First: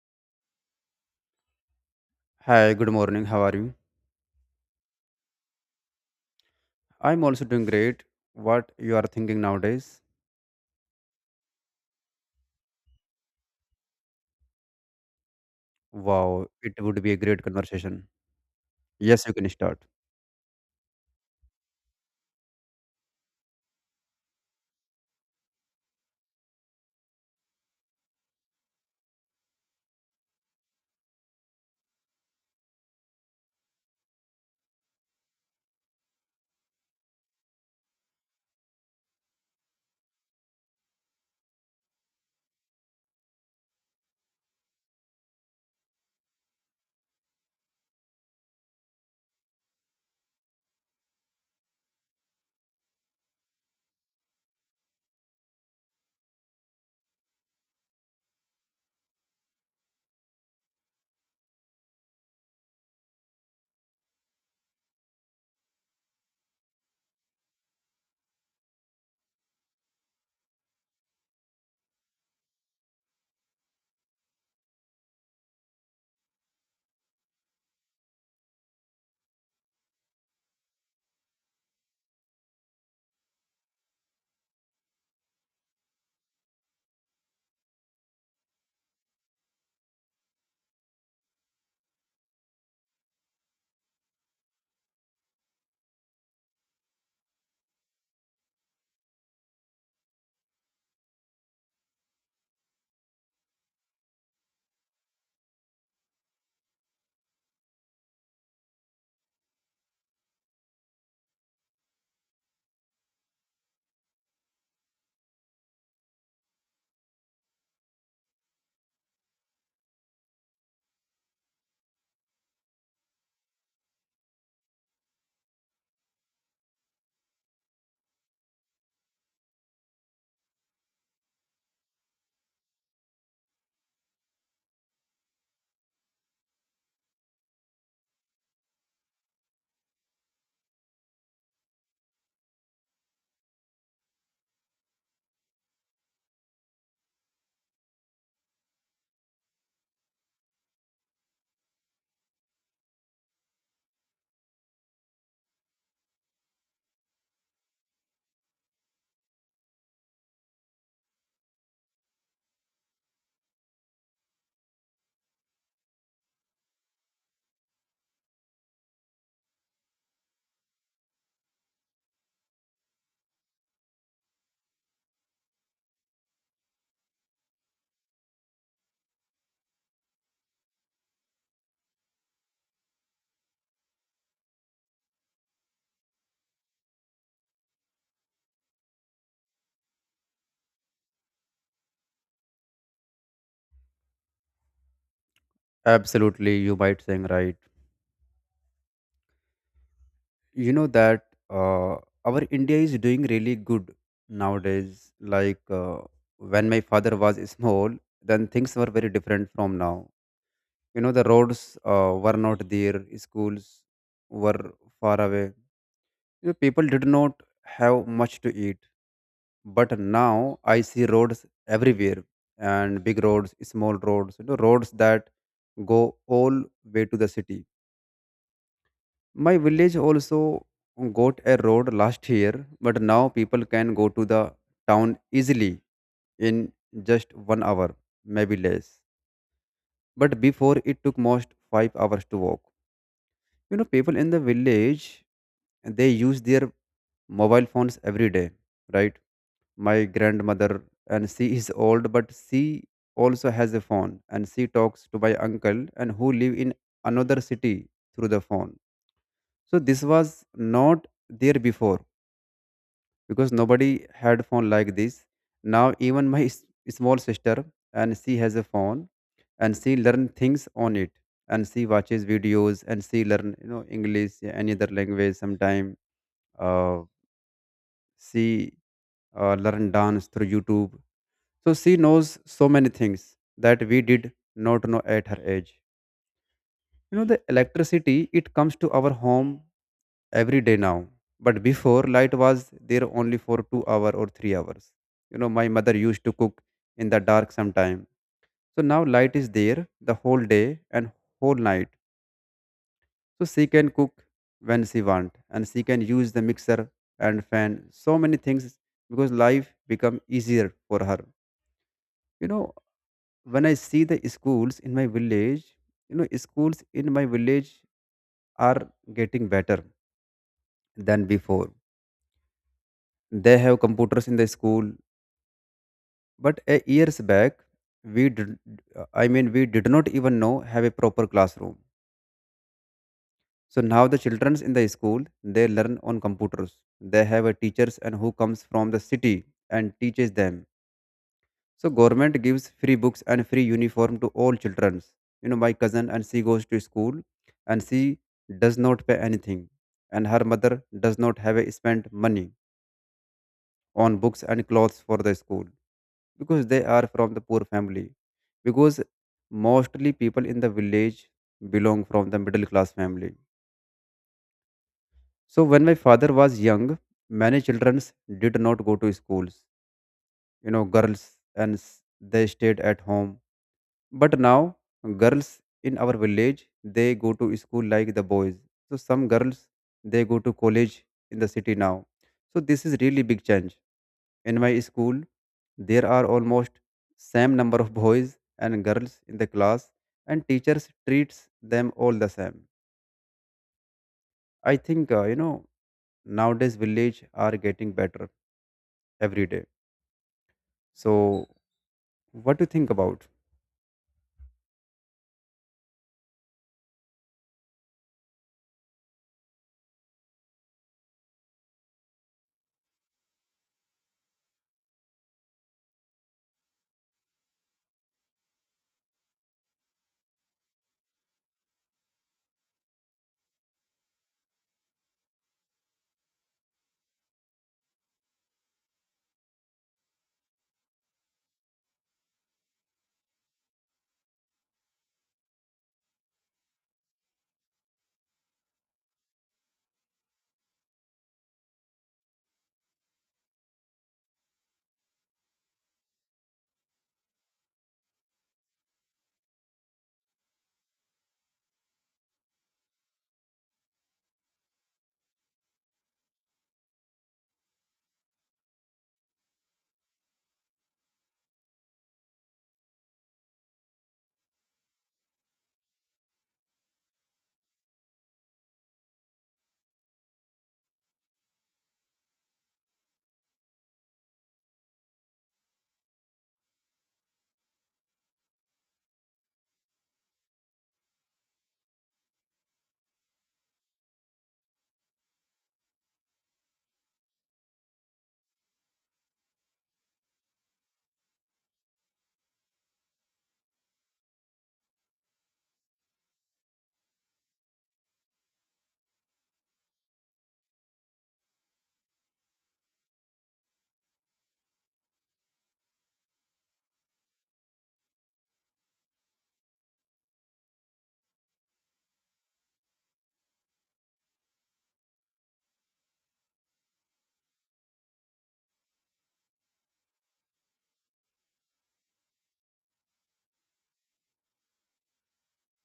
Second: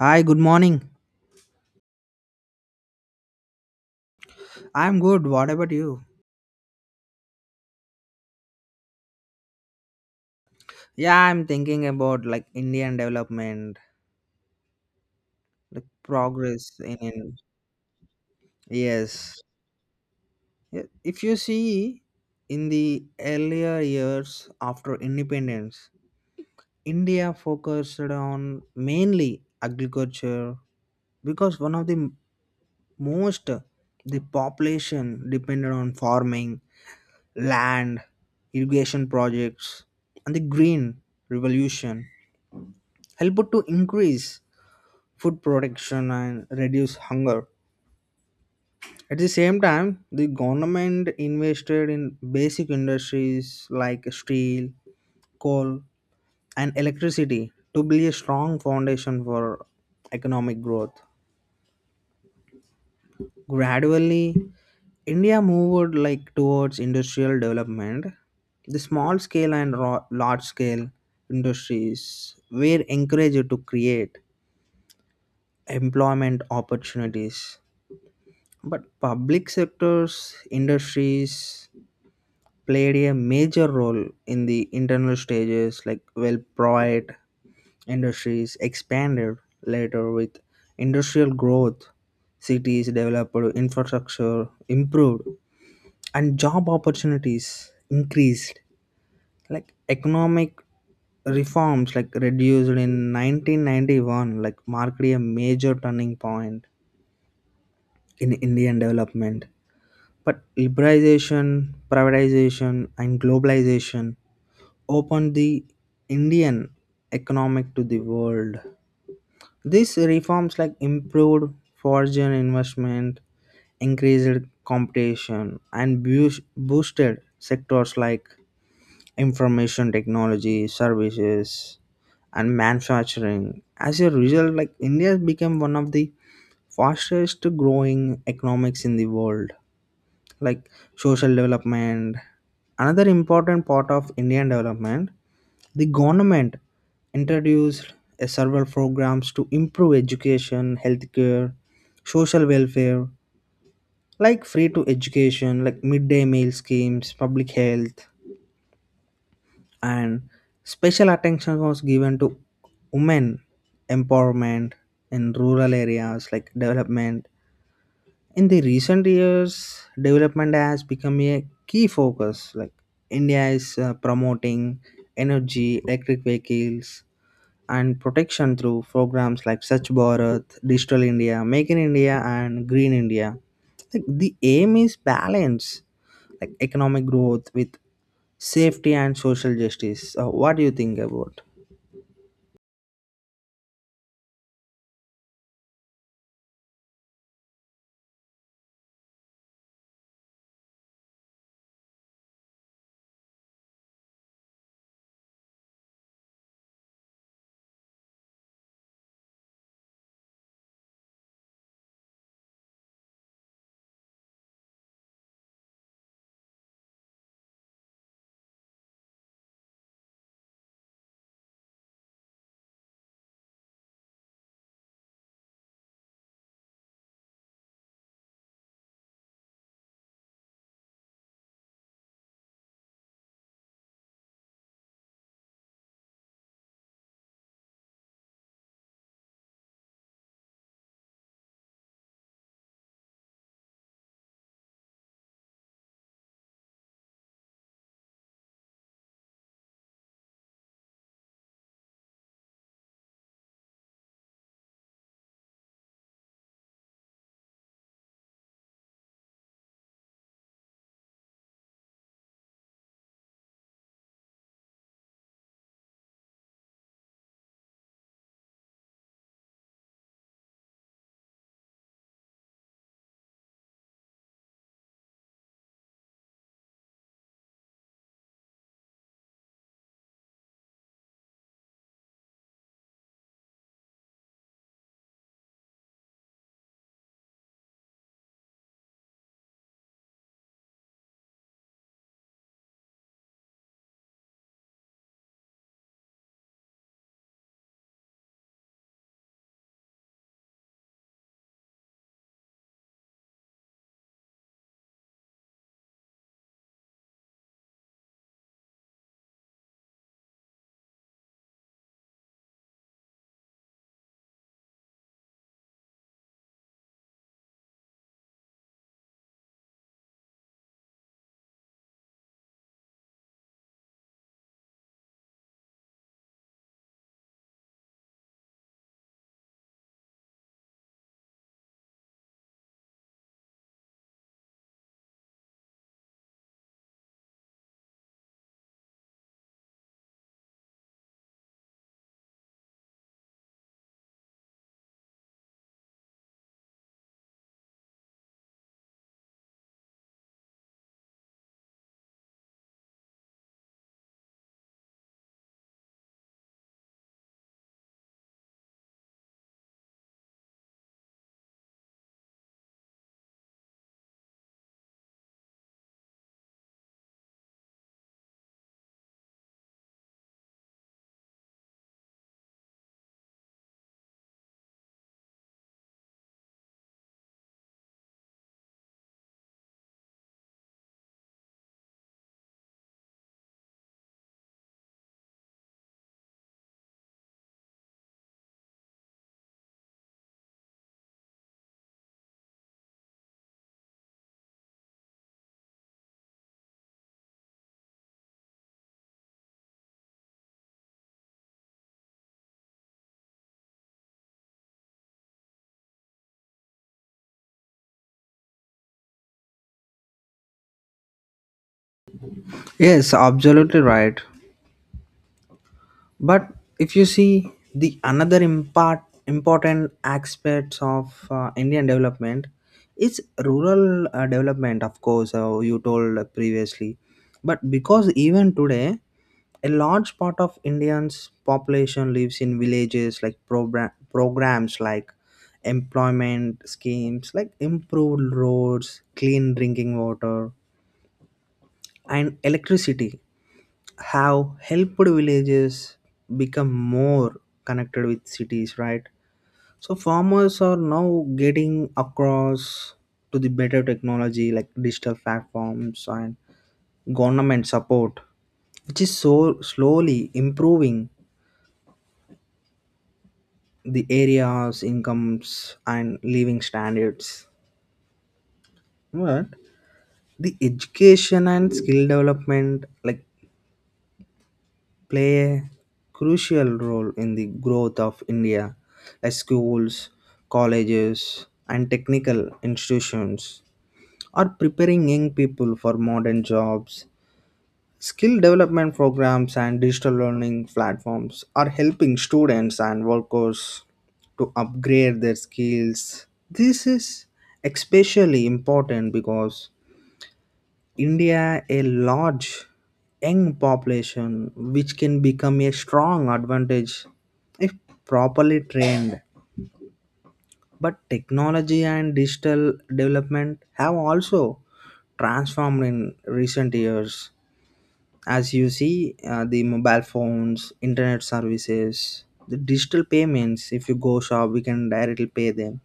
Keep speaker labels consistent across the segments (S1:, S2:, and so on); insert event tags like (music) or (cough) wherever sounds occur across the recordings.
S1: Hi, good morning.
S2: Hi, good morning. How are you?
S1: I'm good. What about you?
S2: I'm also doing great. What you are thinking nowadays?
S1: Yeah, I'm thinking about like Indian development, like
S2: Wow,
S1: progress
S2: it
S1: in,
S2: would be a
S1: in
S2: great conversation. Yes, you
S1: yes.
S2: can start.
S1: Yeah, if you see in the earlier years after independence, India focused on mainly agriculture because one of the most the population depended on farming, land, irrigation projects, and the green revolution helped to increase food production and reduce hunger. At the same time, the government invested in basic industries like steel, coal, and electricity to build a strong foundation for economic growth. Gradually, India moved like towards industrial development. The small scale and large scale industries were encouraged to create employment opportunities. But public sectors, industries played a major role in the internal stages, like well, private industries expanded later with industrial growth, cities developed, infrastructure improved, and job opportunities increased. Like economic reforms, like reduced in 1991, like marked a major turning point in Indian development. But liberalization, privatization, and globalization opened the Indian economic to the world. These reforms like improved foreign investment, increased competition, and boosted sectors like information technology, services, and manufacturing. As a result, like India became one of the fastest growing economics in the world. Like social development. Another important part of Indian development, the government introduced a several programs to improve education, healthcare, social welfare, like free to education, like midday meal schemes, public health, and special attention was given to women empowerment in rural areas like development in the recent years development has become a key focus like india is promoting energy electric vehicles and protection through programs like Swachh Bharat, Digital India, Make in India, and Green India. Like the aim is balance, like economic growth with safety and social justice. What do you think about?
S2: Absolutely, you might saying right. You know that our India is doing really good nowadays. When my father was small, then things were very different from now. You know, the roads were not there, schools were far away. You know, people did not have much to eat, but now I see roads everywhere, and big roads, small roads, you know, roads that go all way to the city. My village also got a road last year, but now people can go to the town easily in just 1 hour, maybe less, but before it took most 5 hours to walk. You know, people in the village, they use their mobile phones every day, right? My grandmother, and she is old, but she also has a phone, and she talks to my uncle and who live in another city through the phone. So this was not there before, because nobody had phone like this. Now even my small sister, and she has a phone, and she learn things on it, and she watches videos, and she learn, you know, english, yeah, any other language sometime. uh, she learn dance through youtube. So she knows so many things that we did not know at her age. You know, the electricity, it comes to our home every day now. But before, light was there only for 2 hours or 3 hours. You know, my mother used to cook in the dark sometime. So now light is there the whole day and whole night. So she can cook when she want, and she can use the mixer and fan, so many things, because life become easier for her. You know, when I see the schools in my village, you know, schools in my village are getting better than before. They have computers in the school, but a years back, we did, I mean, we did not even know have a proper classroom. So now the childrens in the school, they learn on computers. They have a teachers and who comes from the city and teaches them. So government gives free books and free uniform to all children. You know, my cousin, and she goes to school, and she does not pay anything. And her mother does not have a spent money on books and clothes for the school, because they are from the poor family. Because mostly people in the village belong from the middle class family. So when my father was young, many children did not go to schools. You know, girls and they stayed at home. But now, girls in our village, they go to school like the boys. So some girls, they go to college in the city now. So this is really big change. In my school, there are almost same number of boys and girls in the class, and teachers treats them all the same. I think you know, nowadays village are getting better every day. So what do you think about?
S1: Yes, absolutely right. But if you see the another important aspects of indian development is rural development. Of course you told previously, but because even today a large part of indians population lives in villages like programs like employment schemes like improved roads, clean drinking water, and electricity have helped villages become more connected with cities, right? So farmers are now getting across to the better technology like digital platforms and government support, which is so slowly improving the area's incomes and living standards. But the education and skill development like play a crucial role in the growth of India, as schools, colleges, and technical institutions are preparing young people for modern jobs. Skill development programs and digital learning platforms are helping students and workers to upgrade their skills. This is especially important because India a large young population which can become a strong advantage if properly trained. But technology and digital development have also transformed in recent years. As you see, the mobile phones, internet services, the digital payments, if you go shop, we can directly pay them.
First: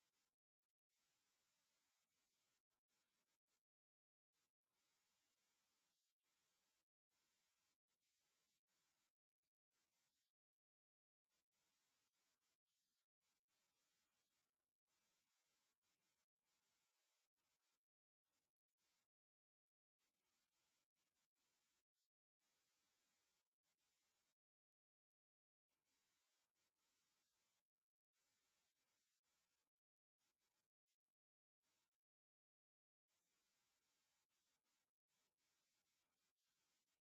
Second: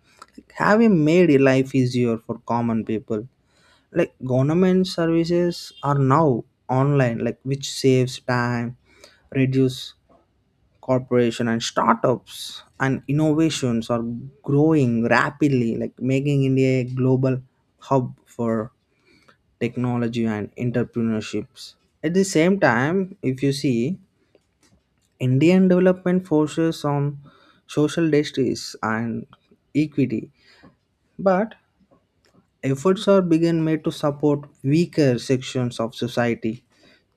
S1: Have you made your life easier for common people? Like government services are now online like which saves time, reduce corporation, and startups and innovations are growing rapidly like making india a global hub for technology and entrepreneurships. At the same time, if you see indian development forces on social justice and equity. But efforts are being made to support weaker sections of society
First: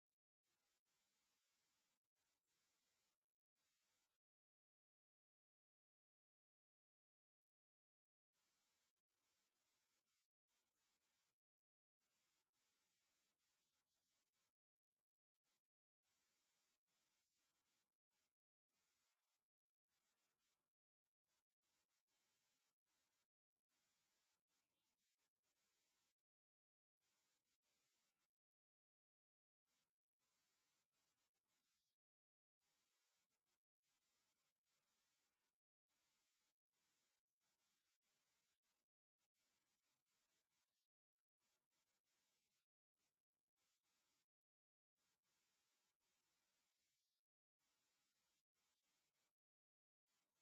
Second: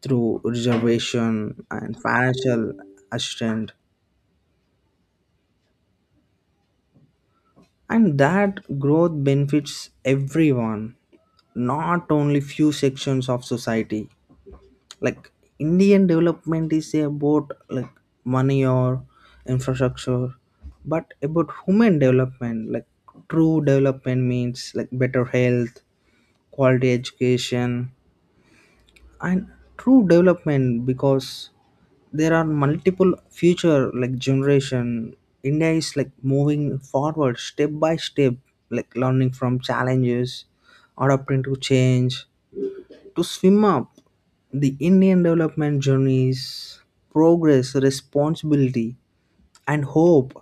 S1: through reservation and financial assistance, and that growth benefits everyone, not only few sections of society. Like Indian development is about like money or infrastructure, but about human development. Like true development means like better health, quality education, and true development because there are multiple future like generation. India is like moving forward step by step, like learning from challenges, adapting to change, to swim up the indian development journeys, progress, responsibility, and hope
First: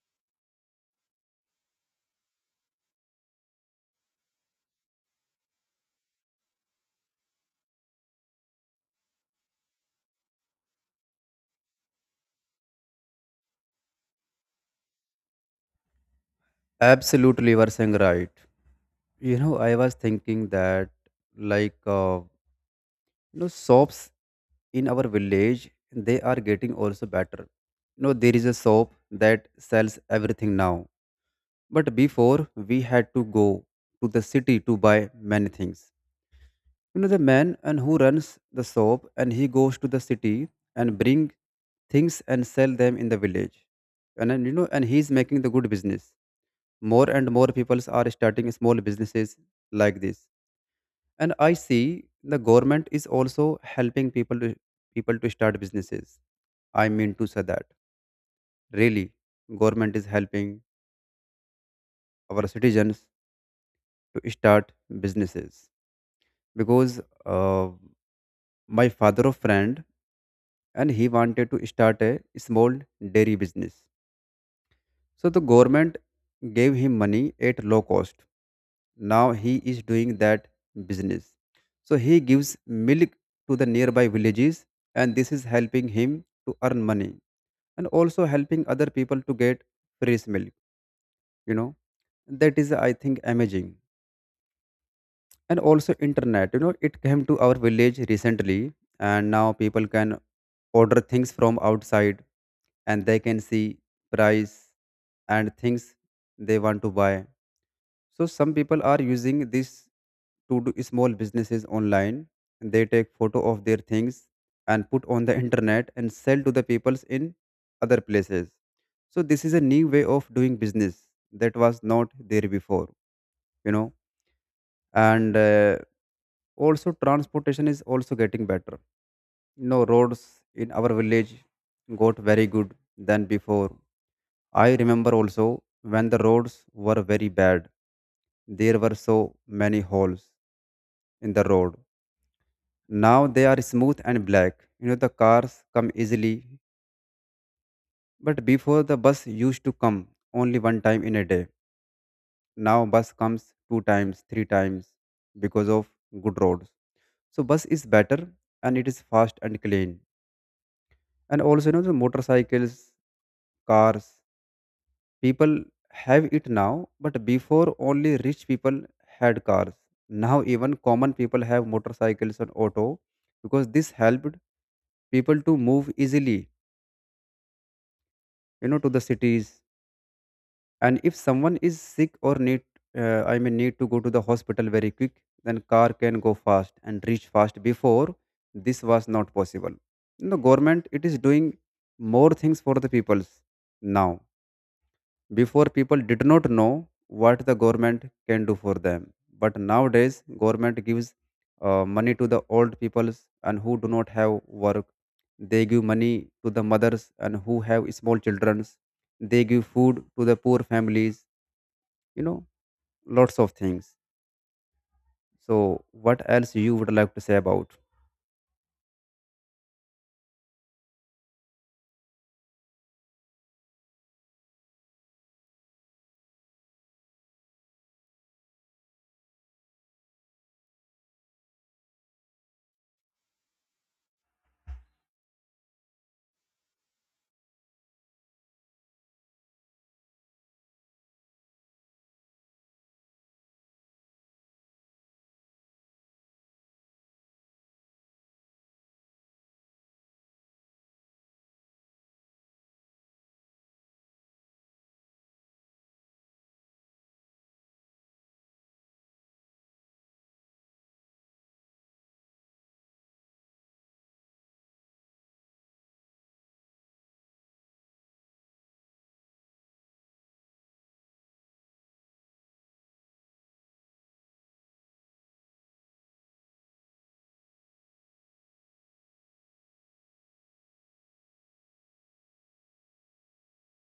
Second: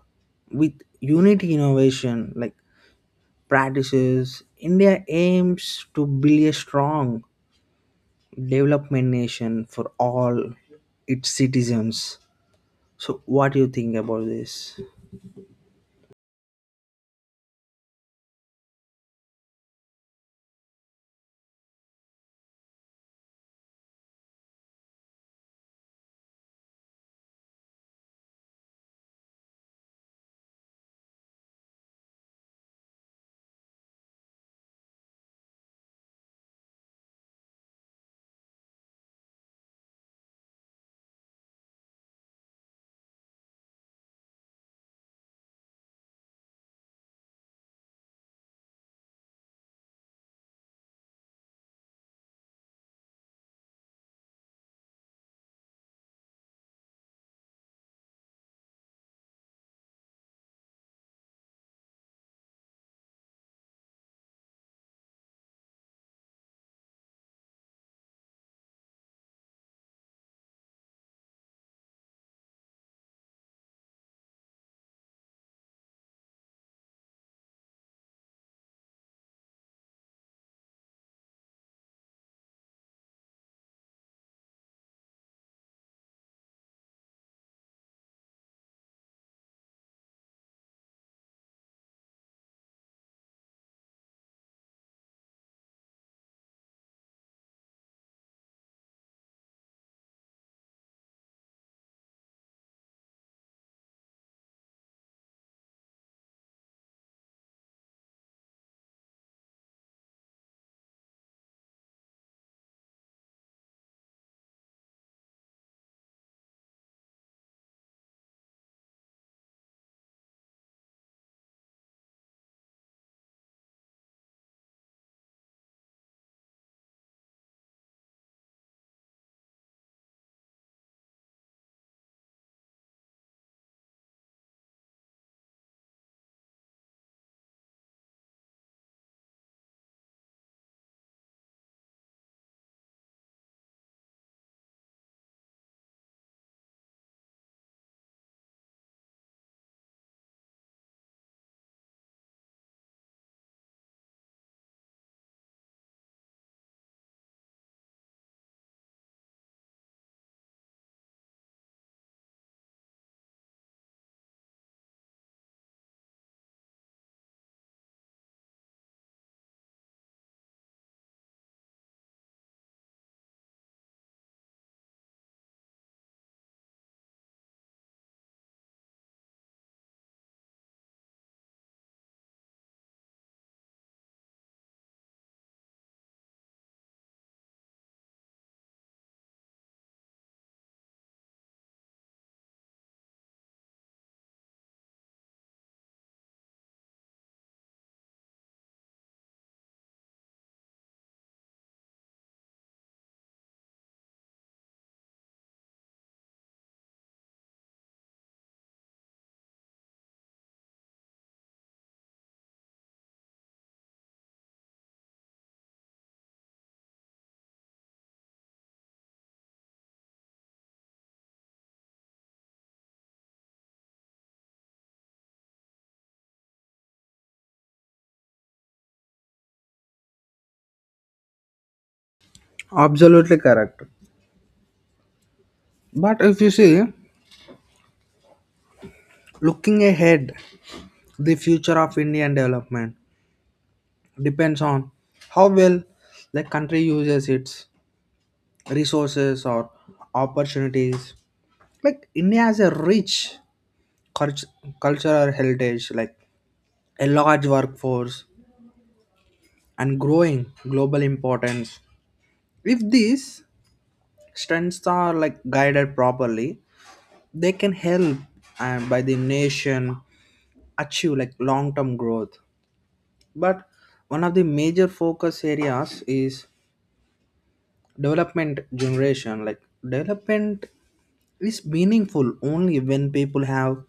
S1: with unity, innovation, like practices. India aims to build a strong development nation for all its citizens. So, what do you think about this?
S2: Absolutely, you are saying right. You know, I was thinking that, like, uh, you know, shops in our village, they are getting also better. You know, there is a shop that sells everything now. But before, we had to go to the city to buy many things. You know, the man and who runs the shop, and he goes to the city and bring things and sell them in the village. And then, you know, and he's making the good business. More and more people are starting small businesses like this, and I see the government is also helping people to start businesses. I mean to say that really government is helping our citizens to start businesses. Because uh, my father of friend, and he wanted to start a small dairy business. So the government gave him money at low cost. Now he is doing that business. So he gives milk to the nearby villages, and this is helping him to earn money and also helping other people to get fresh milk. You know, that is, I think, amazing. And also, internet, you know, it came to our village recently, and now people can order things from outside, and they can see price and things they want to buy. So some people are using this to do small businesses online. They take photo of their things and put on the (laughs) internet and sell to the peoples in other places. So this is a new way of doing business that was not there before, you know. And also transportation is also getting better. You know, roads in our village got very good than before. I remember also when the roads were very bad, there were so many holes in the road. Now they are smooth and black. You know, the cars come easily. But before, the bus used to come only one time in a day. Now bus comes two times, three times, because of good roads. So bus is better, and it is fast and clean. And also, you know, the motorcycles, cars, people have it now, but before only rich people had cars. Now even common people have motorcycles and auto, because this helped people to move easily, you know, to the cities. And if someone is sick or need I mean need to go to the hospital very quick, then car can go fast and reach fast. Before this was not possible. The government, it is doing more things for the peoples now. Before people did not know what the government can do for them, but nowadays government gives money to the old peoples and who do not have work. They give money to the mothers and who have small childrens. They give food to the poor families. You know, lots of things. So, what else you would like to say about?
S1: Absolutely correct. But if you see, looking ahead, the future of Indian development depends on how well the country uses its resources or opportunities. Like India has a rich cult- cultural heritage, like a large workforce and growing global importance. If these strengths are like guided properly, they can help and by the nation achieve like long-term growth. But one of the major focus areas is development generation, like development is meaningful only when people have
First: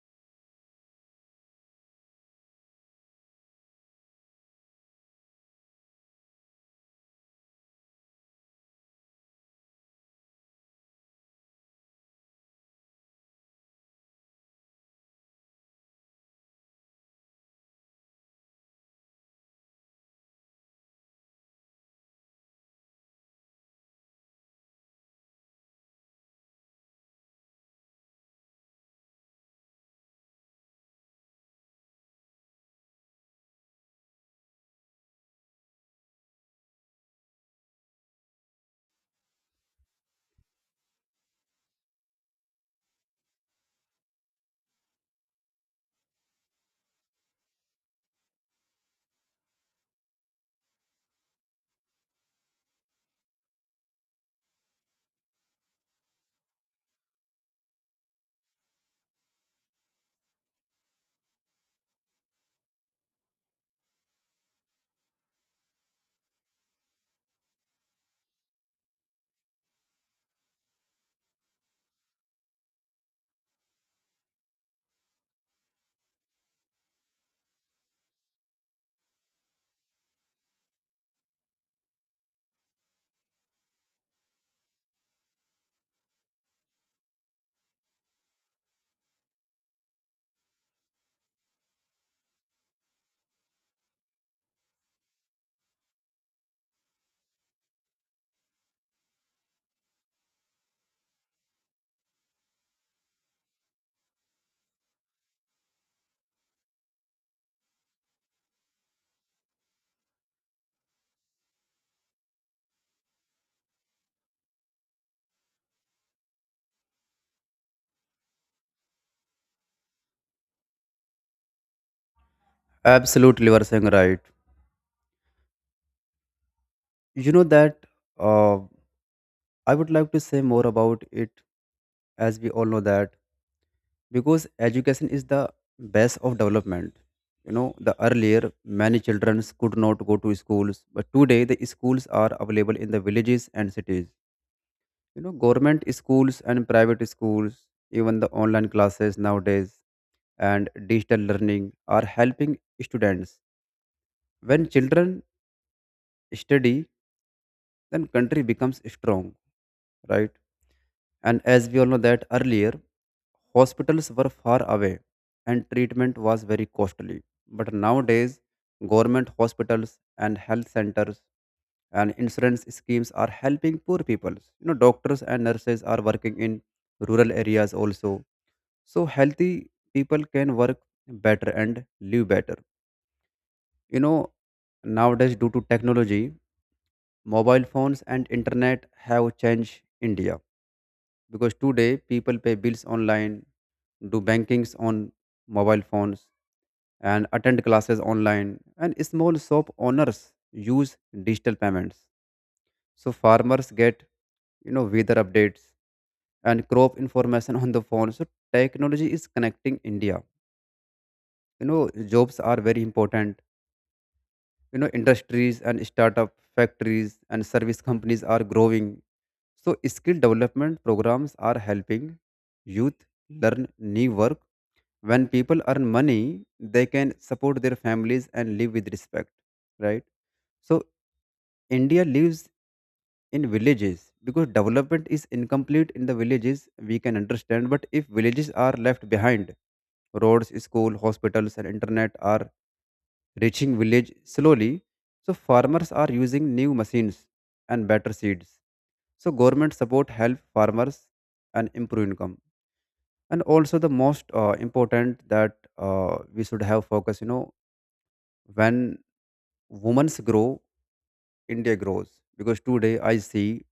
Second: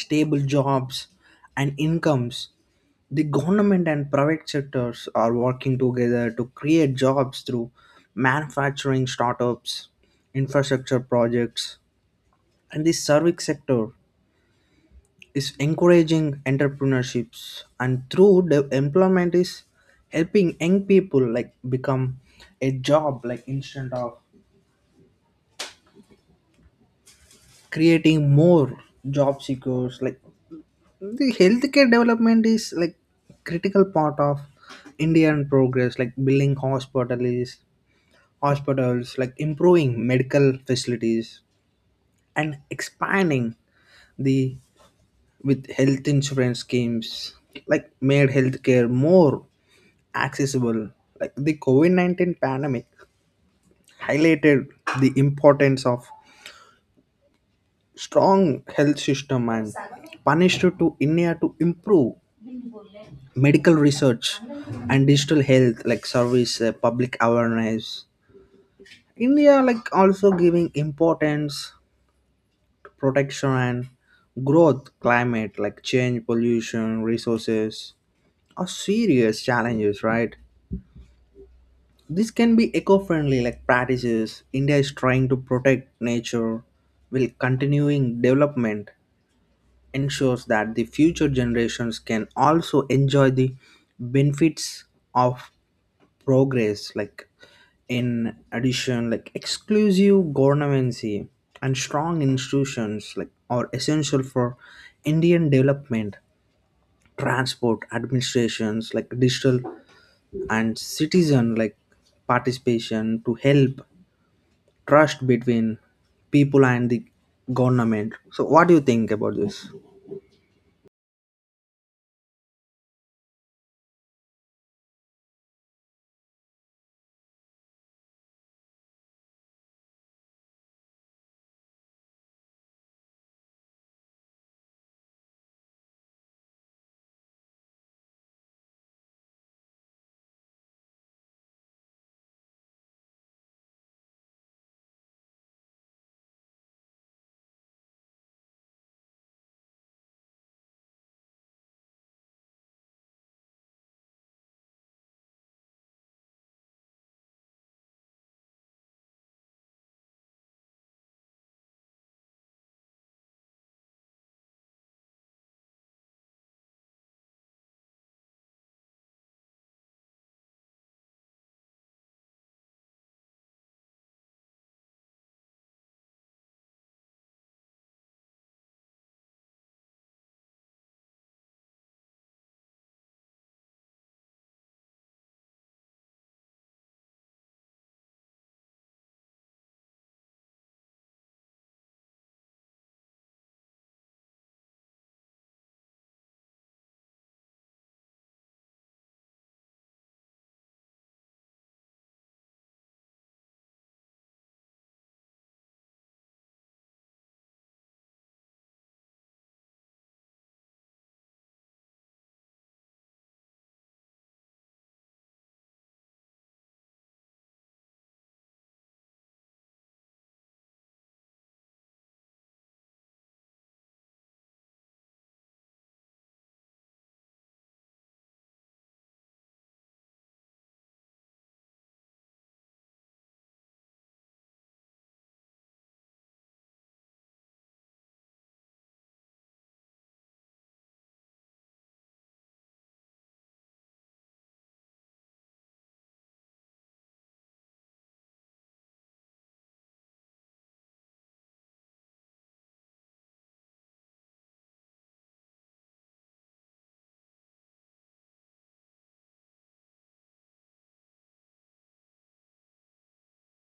S1: stable jobs and incomes. The government and private sectors are working together to create jobs through manufacturing, startups, infrastructure projects, and the service sector is encouraging entrepreneurships, and through the employment is helping young people like become a job, like instead of creating more job seekers. Like the healthcare development is like critical part of indian progress, like building hospitals, like improving medical facilities and expanding the with health insurance schemes, like made healthcare more accessible. Like the covid-19 pandemic highlighted the importance of strong health system and punished to india to improve medical research and digital health like service. Public awareness, india like also giving importance to protection and growth. Climate like change, pollution, resources are serious challenges, right? This can be eco-friendly like practices. India is trying to protect nature while continuing development ensures that the future generations can also enjoy the benefits of progress, like in addition, like exclusive governance and strong institutions like are essential for indian development. Transport administrations like digital and citizen like participation to help trust between people and the government. So, what do you think about this?
S2: Absolutely, you are saying right. You know that uh, I would like to say more about it, as we all know that. Because education is the base of development. You know, the earlier many children could not go to schools, but today the schools are available in the villages and cities. You know, government schools and private schools, even the online classes nowadays and digital learning are helping students. When children study, then country becomes strong, right? And as we all know that earlier hospitals were far away and treatment was very costly, but nowadays government hospitals and health centers and insurance schemes are helping poor people. You know, doctors and nurses are working in rural areas also. So healthy people can work better and live better. You know, nowadays due to technology, mobile phones and internet have changed India, because today people pay bills online, do bankings on mobile phones, and attend classes online. And small shop owners use digital payments. So farmers get, you know, weather updates and crop information on the phone. So technology is connecting India. You know, jobs are very important. You know, industries and startup factories and service companies are growing. So skill development programs are helping youth learn new work. When people earn money, they can support their families and live with respect, right? So India lives in villages, because development is incomplete in the villages, we can understand, but if villages are left behind, roads, school, hospitals and internet are reaching village slowly. So farmers are using new machines and better seeds. So government support help farmers and improve income. And also the most important that we should have focus, you know, when women's grow, India grows. Because today I see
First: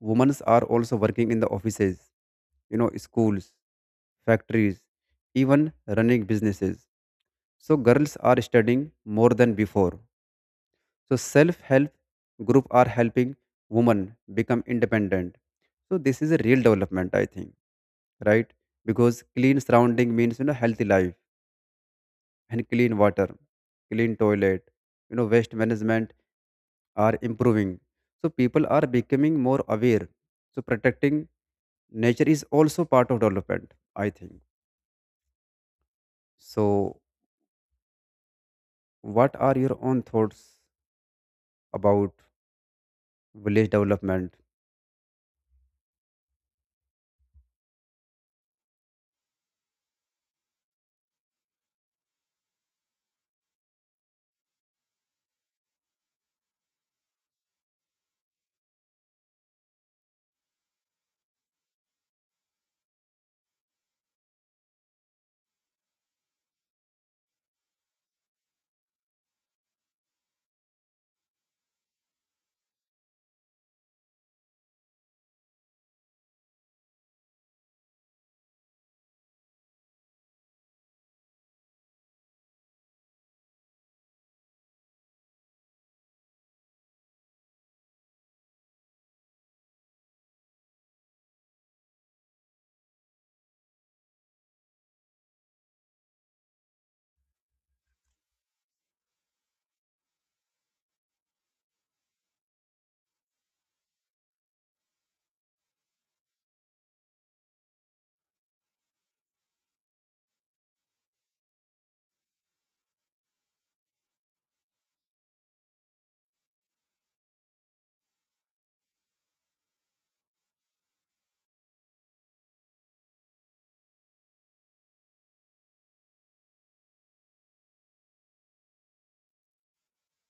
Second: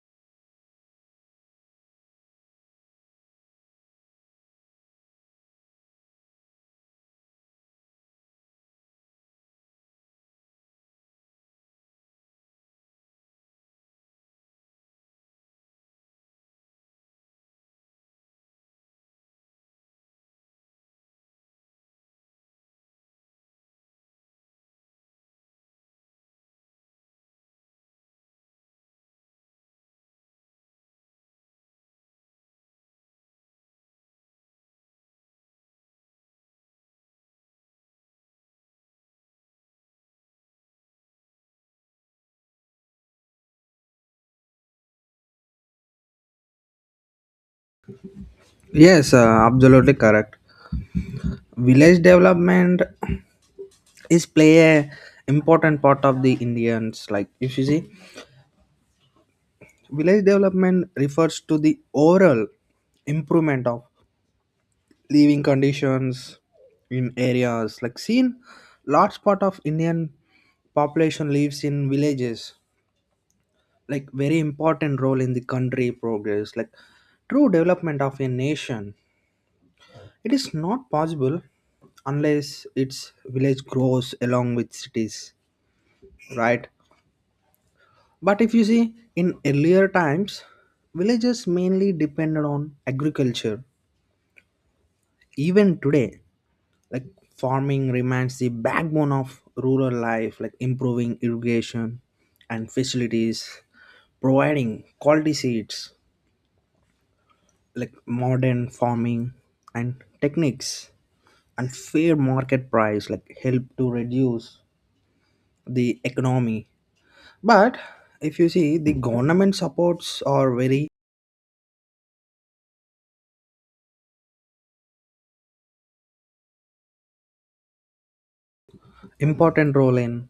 S2: women's are also working in the offices, you know, schools, factories, even running businesses. So girls are studying more than before. So self help group are helping women become independent. So this is a real development, I think, right? Because clean surrounding means, you know, healthy life. And clean water, clean toilet, you know, waste management are improving. So people are becoming more aware. So protecting nature is also part of development, I think. So what are your own thoughts about village development?
S1: Yes, absolutely correct. Village development is play a important part of the Indians. Like if you see, village development refers to the overall improvement of living conditions in areas. Like seen, large part of Indian population lives in villages like very important role in the country progress, like true development of a nation, it is not possible unless its village grows along with cities, right? But if you see in earlier times villages mainly depended on agriculture. Even today, like farming remains the backbone of rural life, like improving irrigation and facilities, providing quality seeds, like modern farming and techniques and fair market price, like help to reduce the economy. But if you see the government supports are very important role in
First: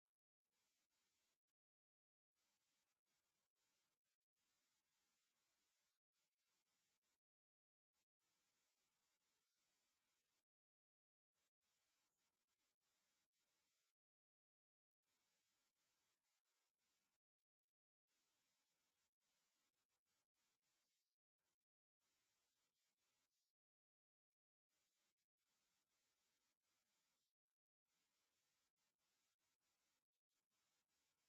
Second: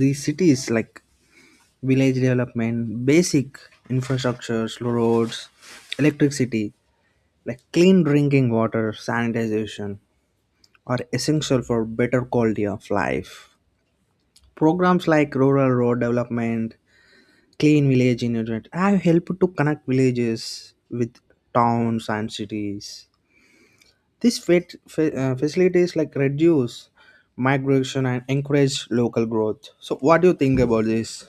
S1: the cities, like village development, basic infrastructures, roads, electricity, like clean drinking water, sanitization, are essential for better quality of life. Programs like rural road development, clean village internet I have helped to connect villages with towns and cities. This facilities like reduce migration and encourage local growth. So, what do you think about this?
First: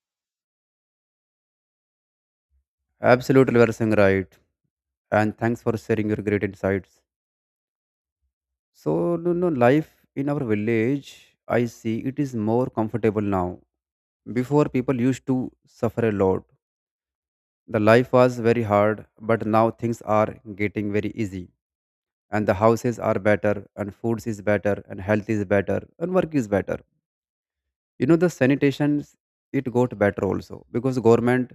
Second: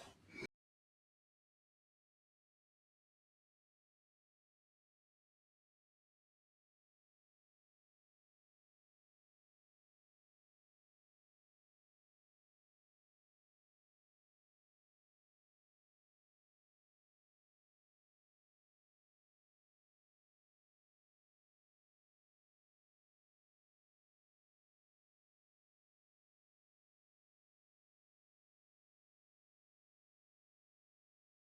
S2: Absolutely, you are saying right. And thanks for sharing your great insights. So, no, no, life in our village, I see it is more comfortable now. Before, people used to suffer a lot. The life was very hard, but now things are getting very easy. And the houses are better, and foods is better, and health is better, and work is better. You know, the sanitation, it got better also because government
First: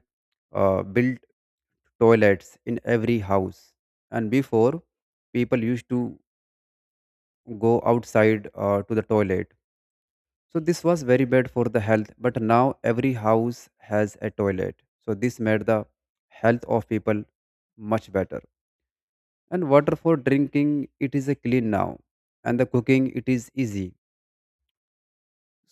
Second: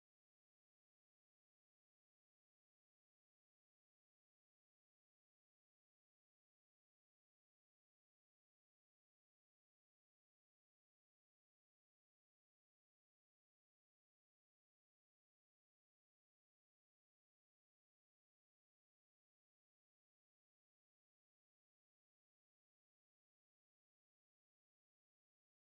S2: built toilets in every house. And before, people used to go outside to the toilet. So this was very bad for the health, but now every house has a toilet. So this made the health of people much better. And water for drinking, it is a clean now. And the cooking, it is easy.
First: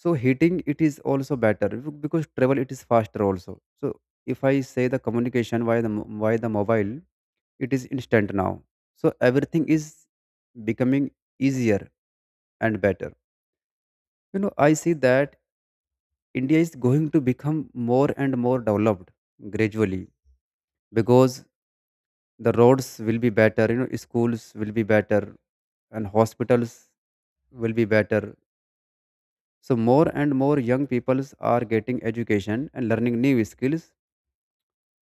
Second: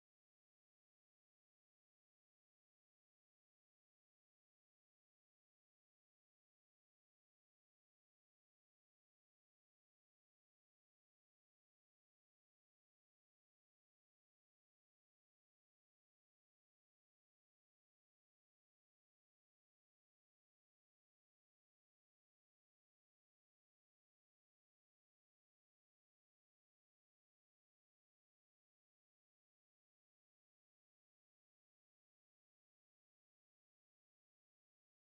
S2: So heating it is also better because travel it is faster also. So if I say the communication via the mobile, it is instant now. So everything is becoming easier and better. You know, I see that India is going to become more and more developed gradually, because the roads will be better, you know, schools will be better, and hospitals will be better. So more and more young peoples are getting education and learning new skills.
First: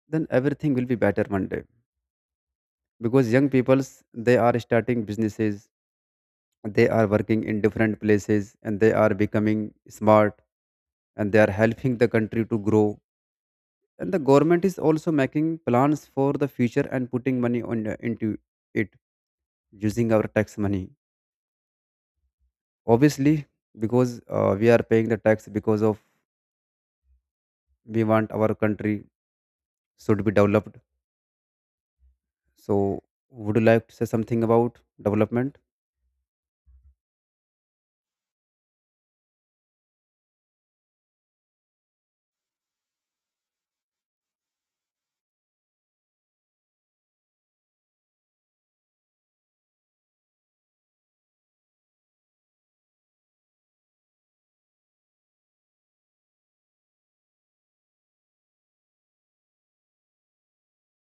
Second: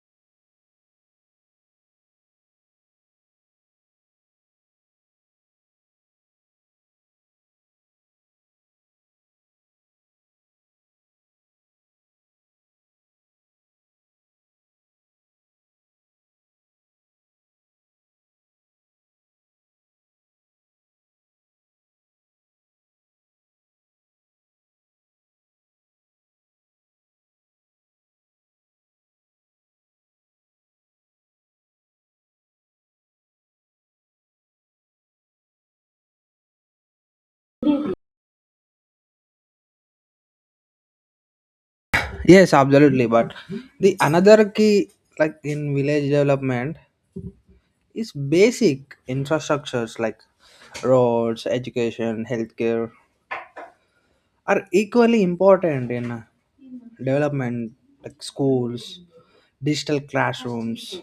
S2: Then everything will be better one day, because young peoples, they are starting businesses, they are working in different places, and they are becoming smart, and they are helping the country to grow. And the government is also making plans for the future and putting money on into it, using our tax money, obviously, because we are paying the tax because of we want our country should be developed. So would you like to say something about development?
S1: Yes, absolutely. But the another key, like in village development, is basic infrastructures like roads, education, healthcare are equally important in development, like schools, digital classrooms,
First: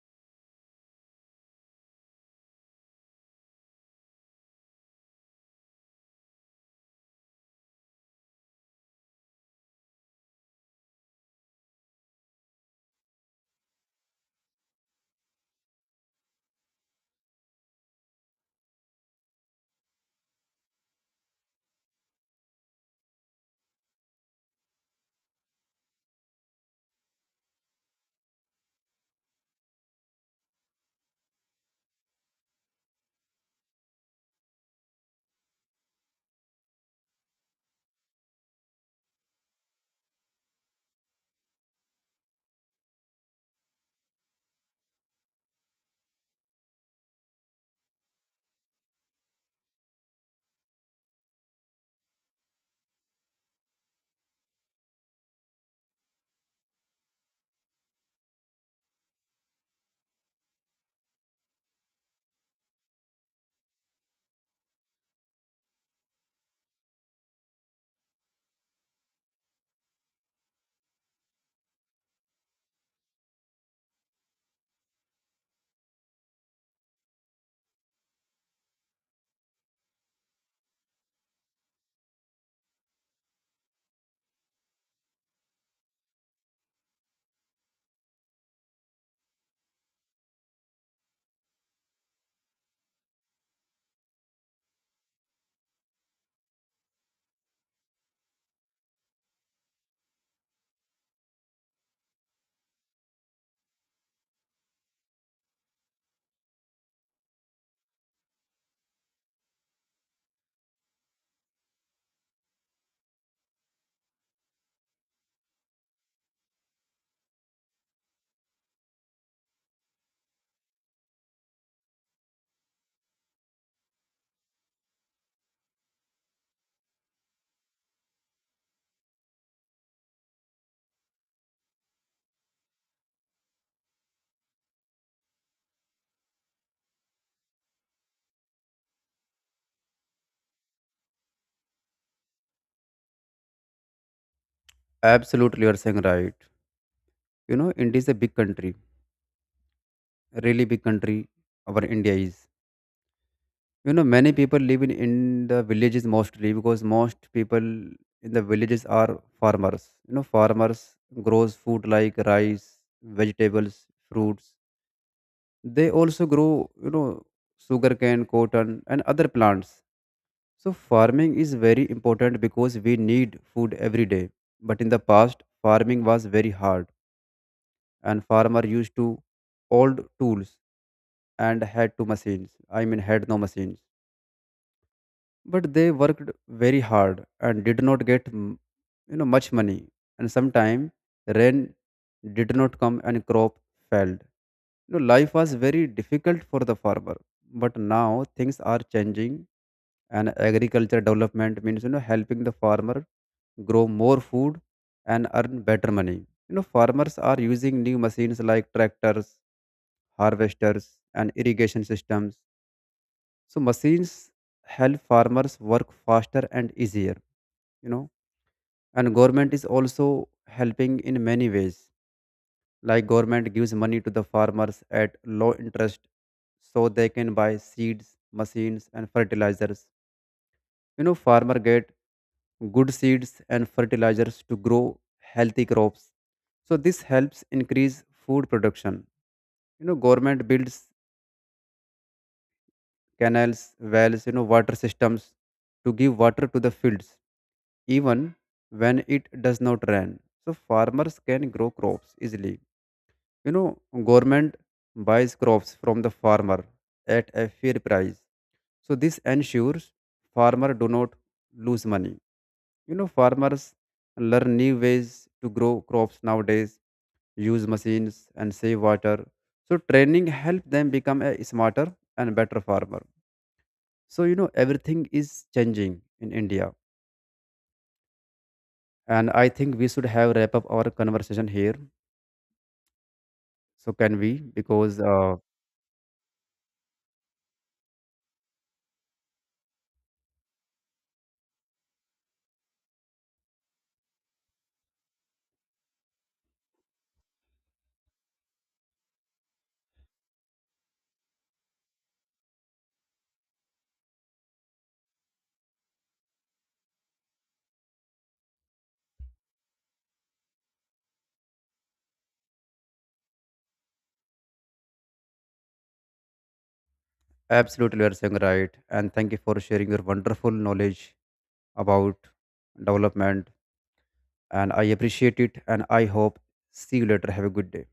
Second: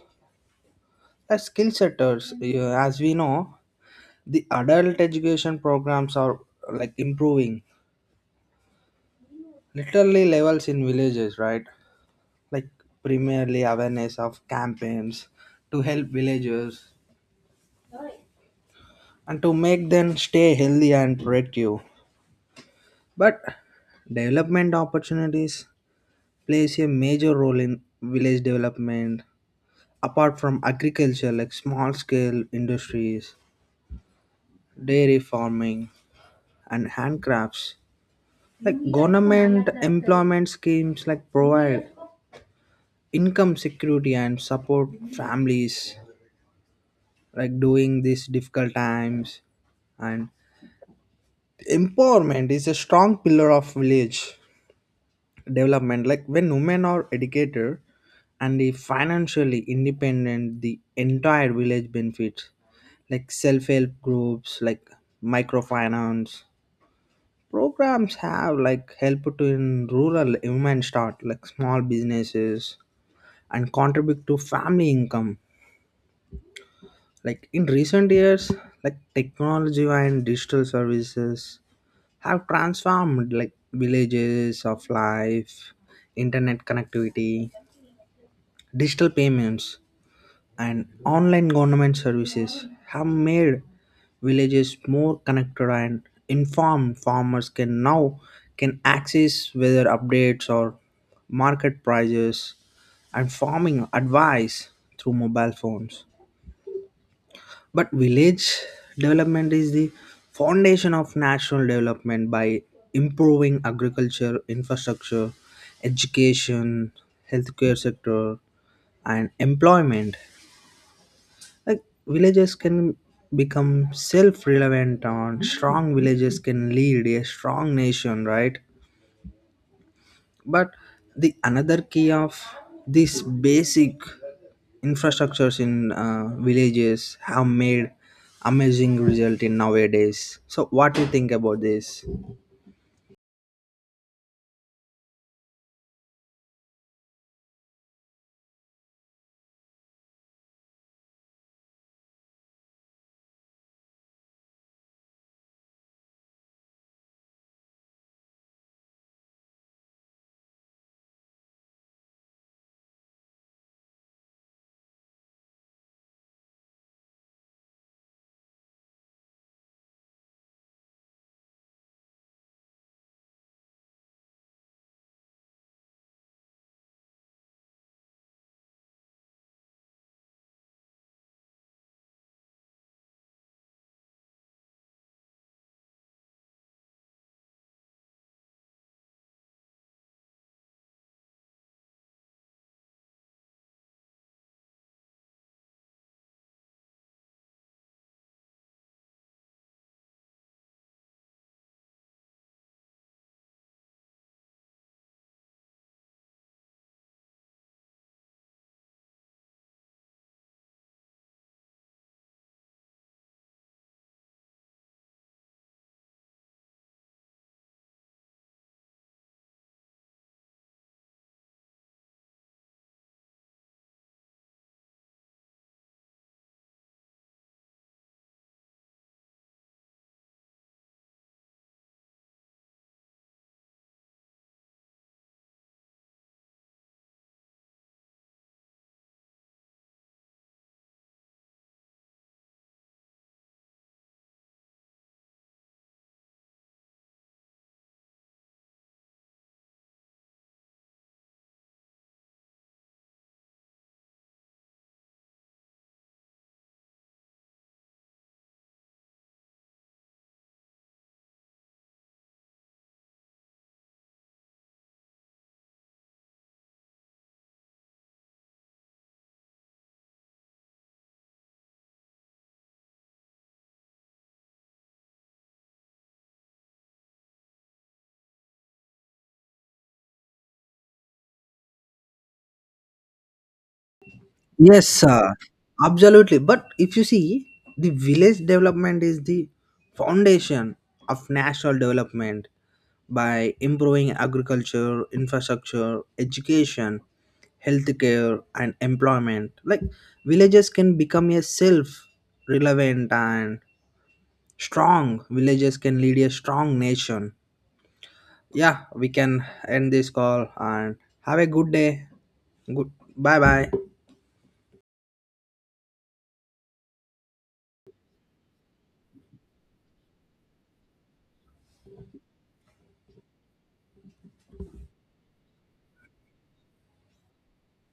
S1: skill setters, as we know the adult education programs are like improving literally levels in villages, right? Like primarily awareness of campaigns to help villagers and to make them stay healthy and productive. But development opportunities plays a major role in village development. Apart from agriculture, like small scale industries, dairy farming, and handcrafts, like government employment schemes like provide income security and support families like during these difficult times. And empowerment is a strong pillar of village development, like when women are educated and they financially independent, the entire village benefits. Like self-help groups, like microfinance programs have like help to in rural women start like small businesses and contribute to family income. Like in recent years, like technology and digital services have transformed like villages of life. Internet connectivity, digital payments, and online government services have made villages more connected and informed. Farmers can now can access weather updates or market prices and farming advice through mobile phones. But village development is the foundation of national development by improving agriculture, infrastructure, education, healthcare sector, and employment. Like villages can become self-relevant and strong villages can lead a strong nation, right? But the another key of these basic infrastructures in villages have made amazing result in nowadays. So what do you think about this?
S2: Absolutely, you are saying right. You know, India is a big country, a really big country. Our India is, you know, many people live in the villages, mostly because most people in the villages are farmers. You know, farmers grows food like rice, vegetables, fruits. They also grow, you know, sugarcane, cotton and other plants. So farming is very important because we need food every day. But in the past farming was very hard, and farmer used to old tools and had two machines. I mean, had no machines. But they worked very hard and did not get you know, much money. And sometime rain did not come and crop failed. You know, life was very difficult for the farmer. But now things are changing, and agriculture development means, you know, helping the farmer grow more food and earn better money. You know, farmers are using new machines like tractors, harvesters and irrigation systems. So machines help farmers work faster and easier. You know, and government is also helping in many ways. Like government gives money to the farmers at low interest, so they can buy seeds, machines and fertilizers. You know, farmer get good seeds and fertilizers to grow healthy crops. So this helps increase food production. You know, government builds canals, wells, you know, water systems to give water to the fields even when it does not rain. So farmers can grow crops easily. You know, government buys crops from the farmer at a fair price. So this ensures farmer do not lose money. You know, farmers learn new ways to grow crops nowadays, use machines and save water. So training helps them become a smarter and better farmer. So you know, everything is changing in India, and I think we should have wrap up our conversation here. So can we?
S1: Yes,
S2: Because
S1: sir. Absolutely. But if you see, the village development is the foundation of national development by improving agriculture, infrastructure, education, healthcare, and employment. Like villages can become a self relevant and strong. Villages can lead a strong nation. Yeah, we can end this call and have a good day. Good. Bye bye.
S2: absolutely you are saying right, and thank you for sharing your wonderful knowledge about development, and I appreciate it, and I hope see you later. Have a good day.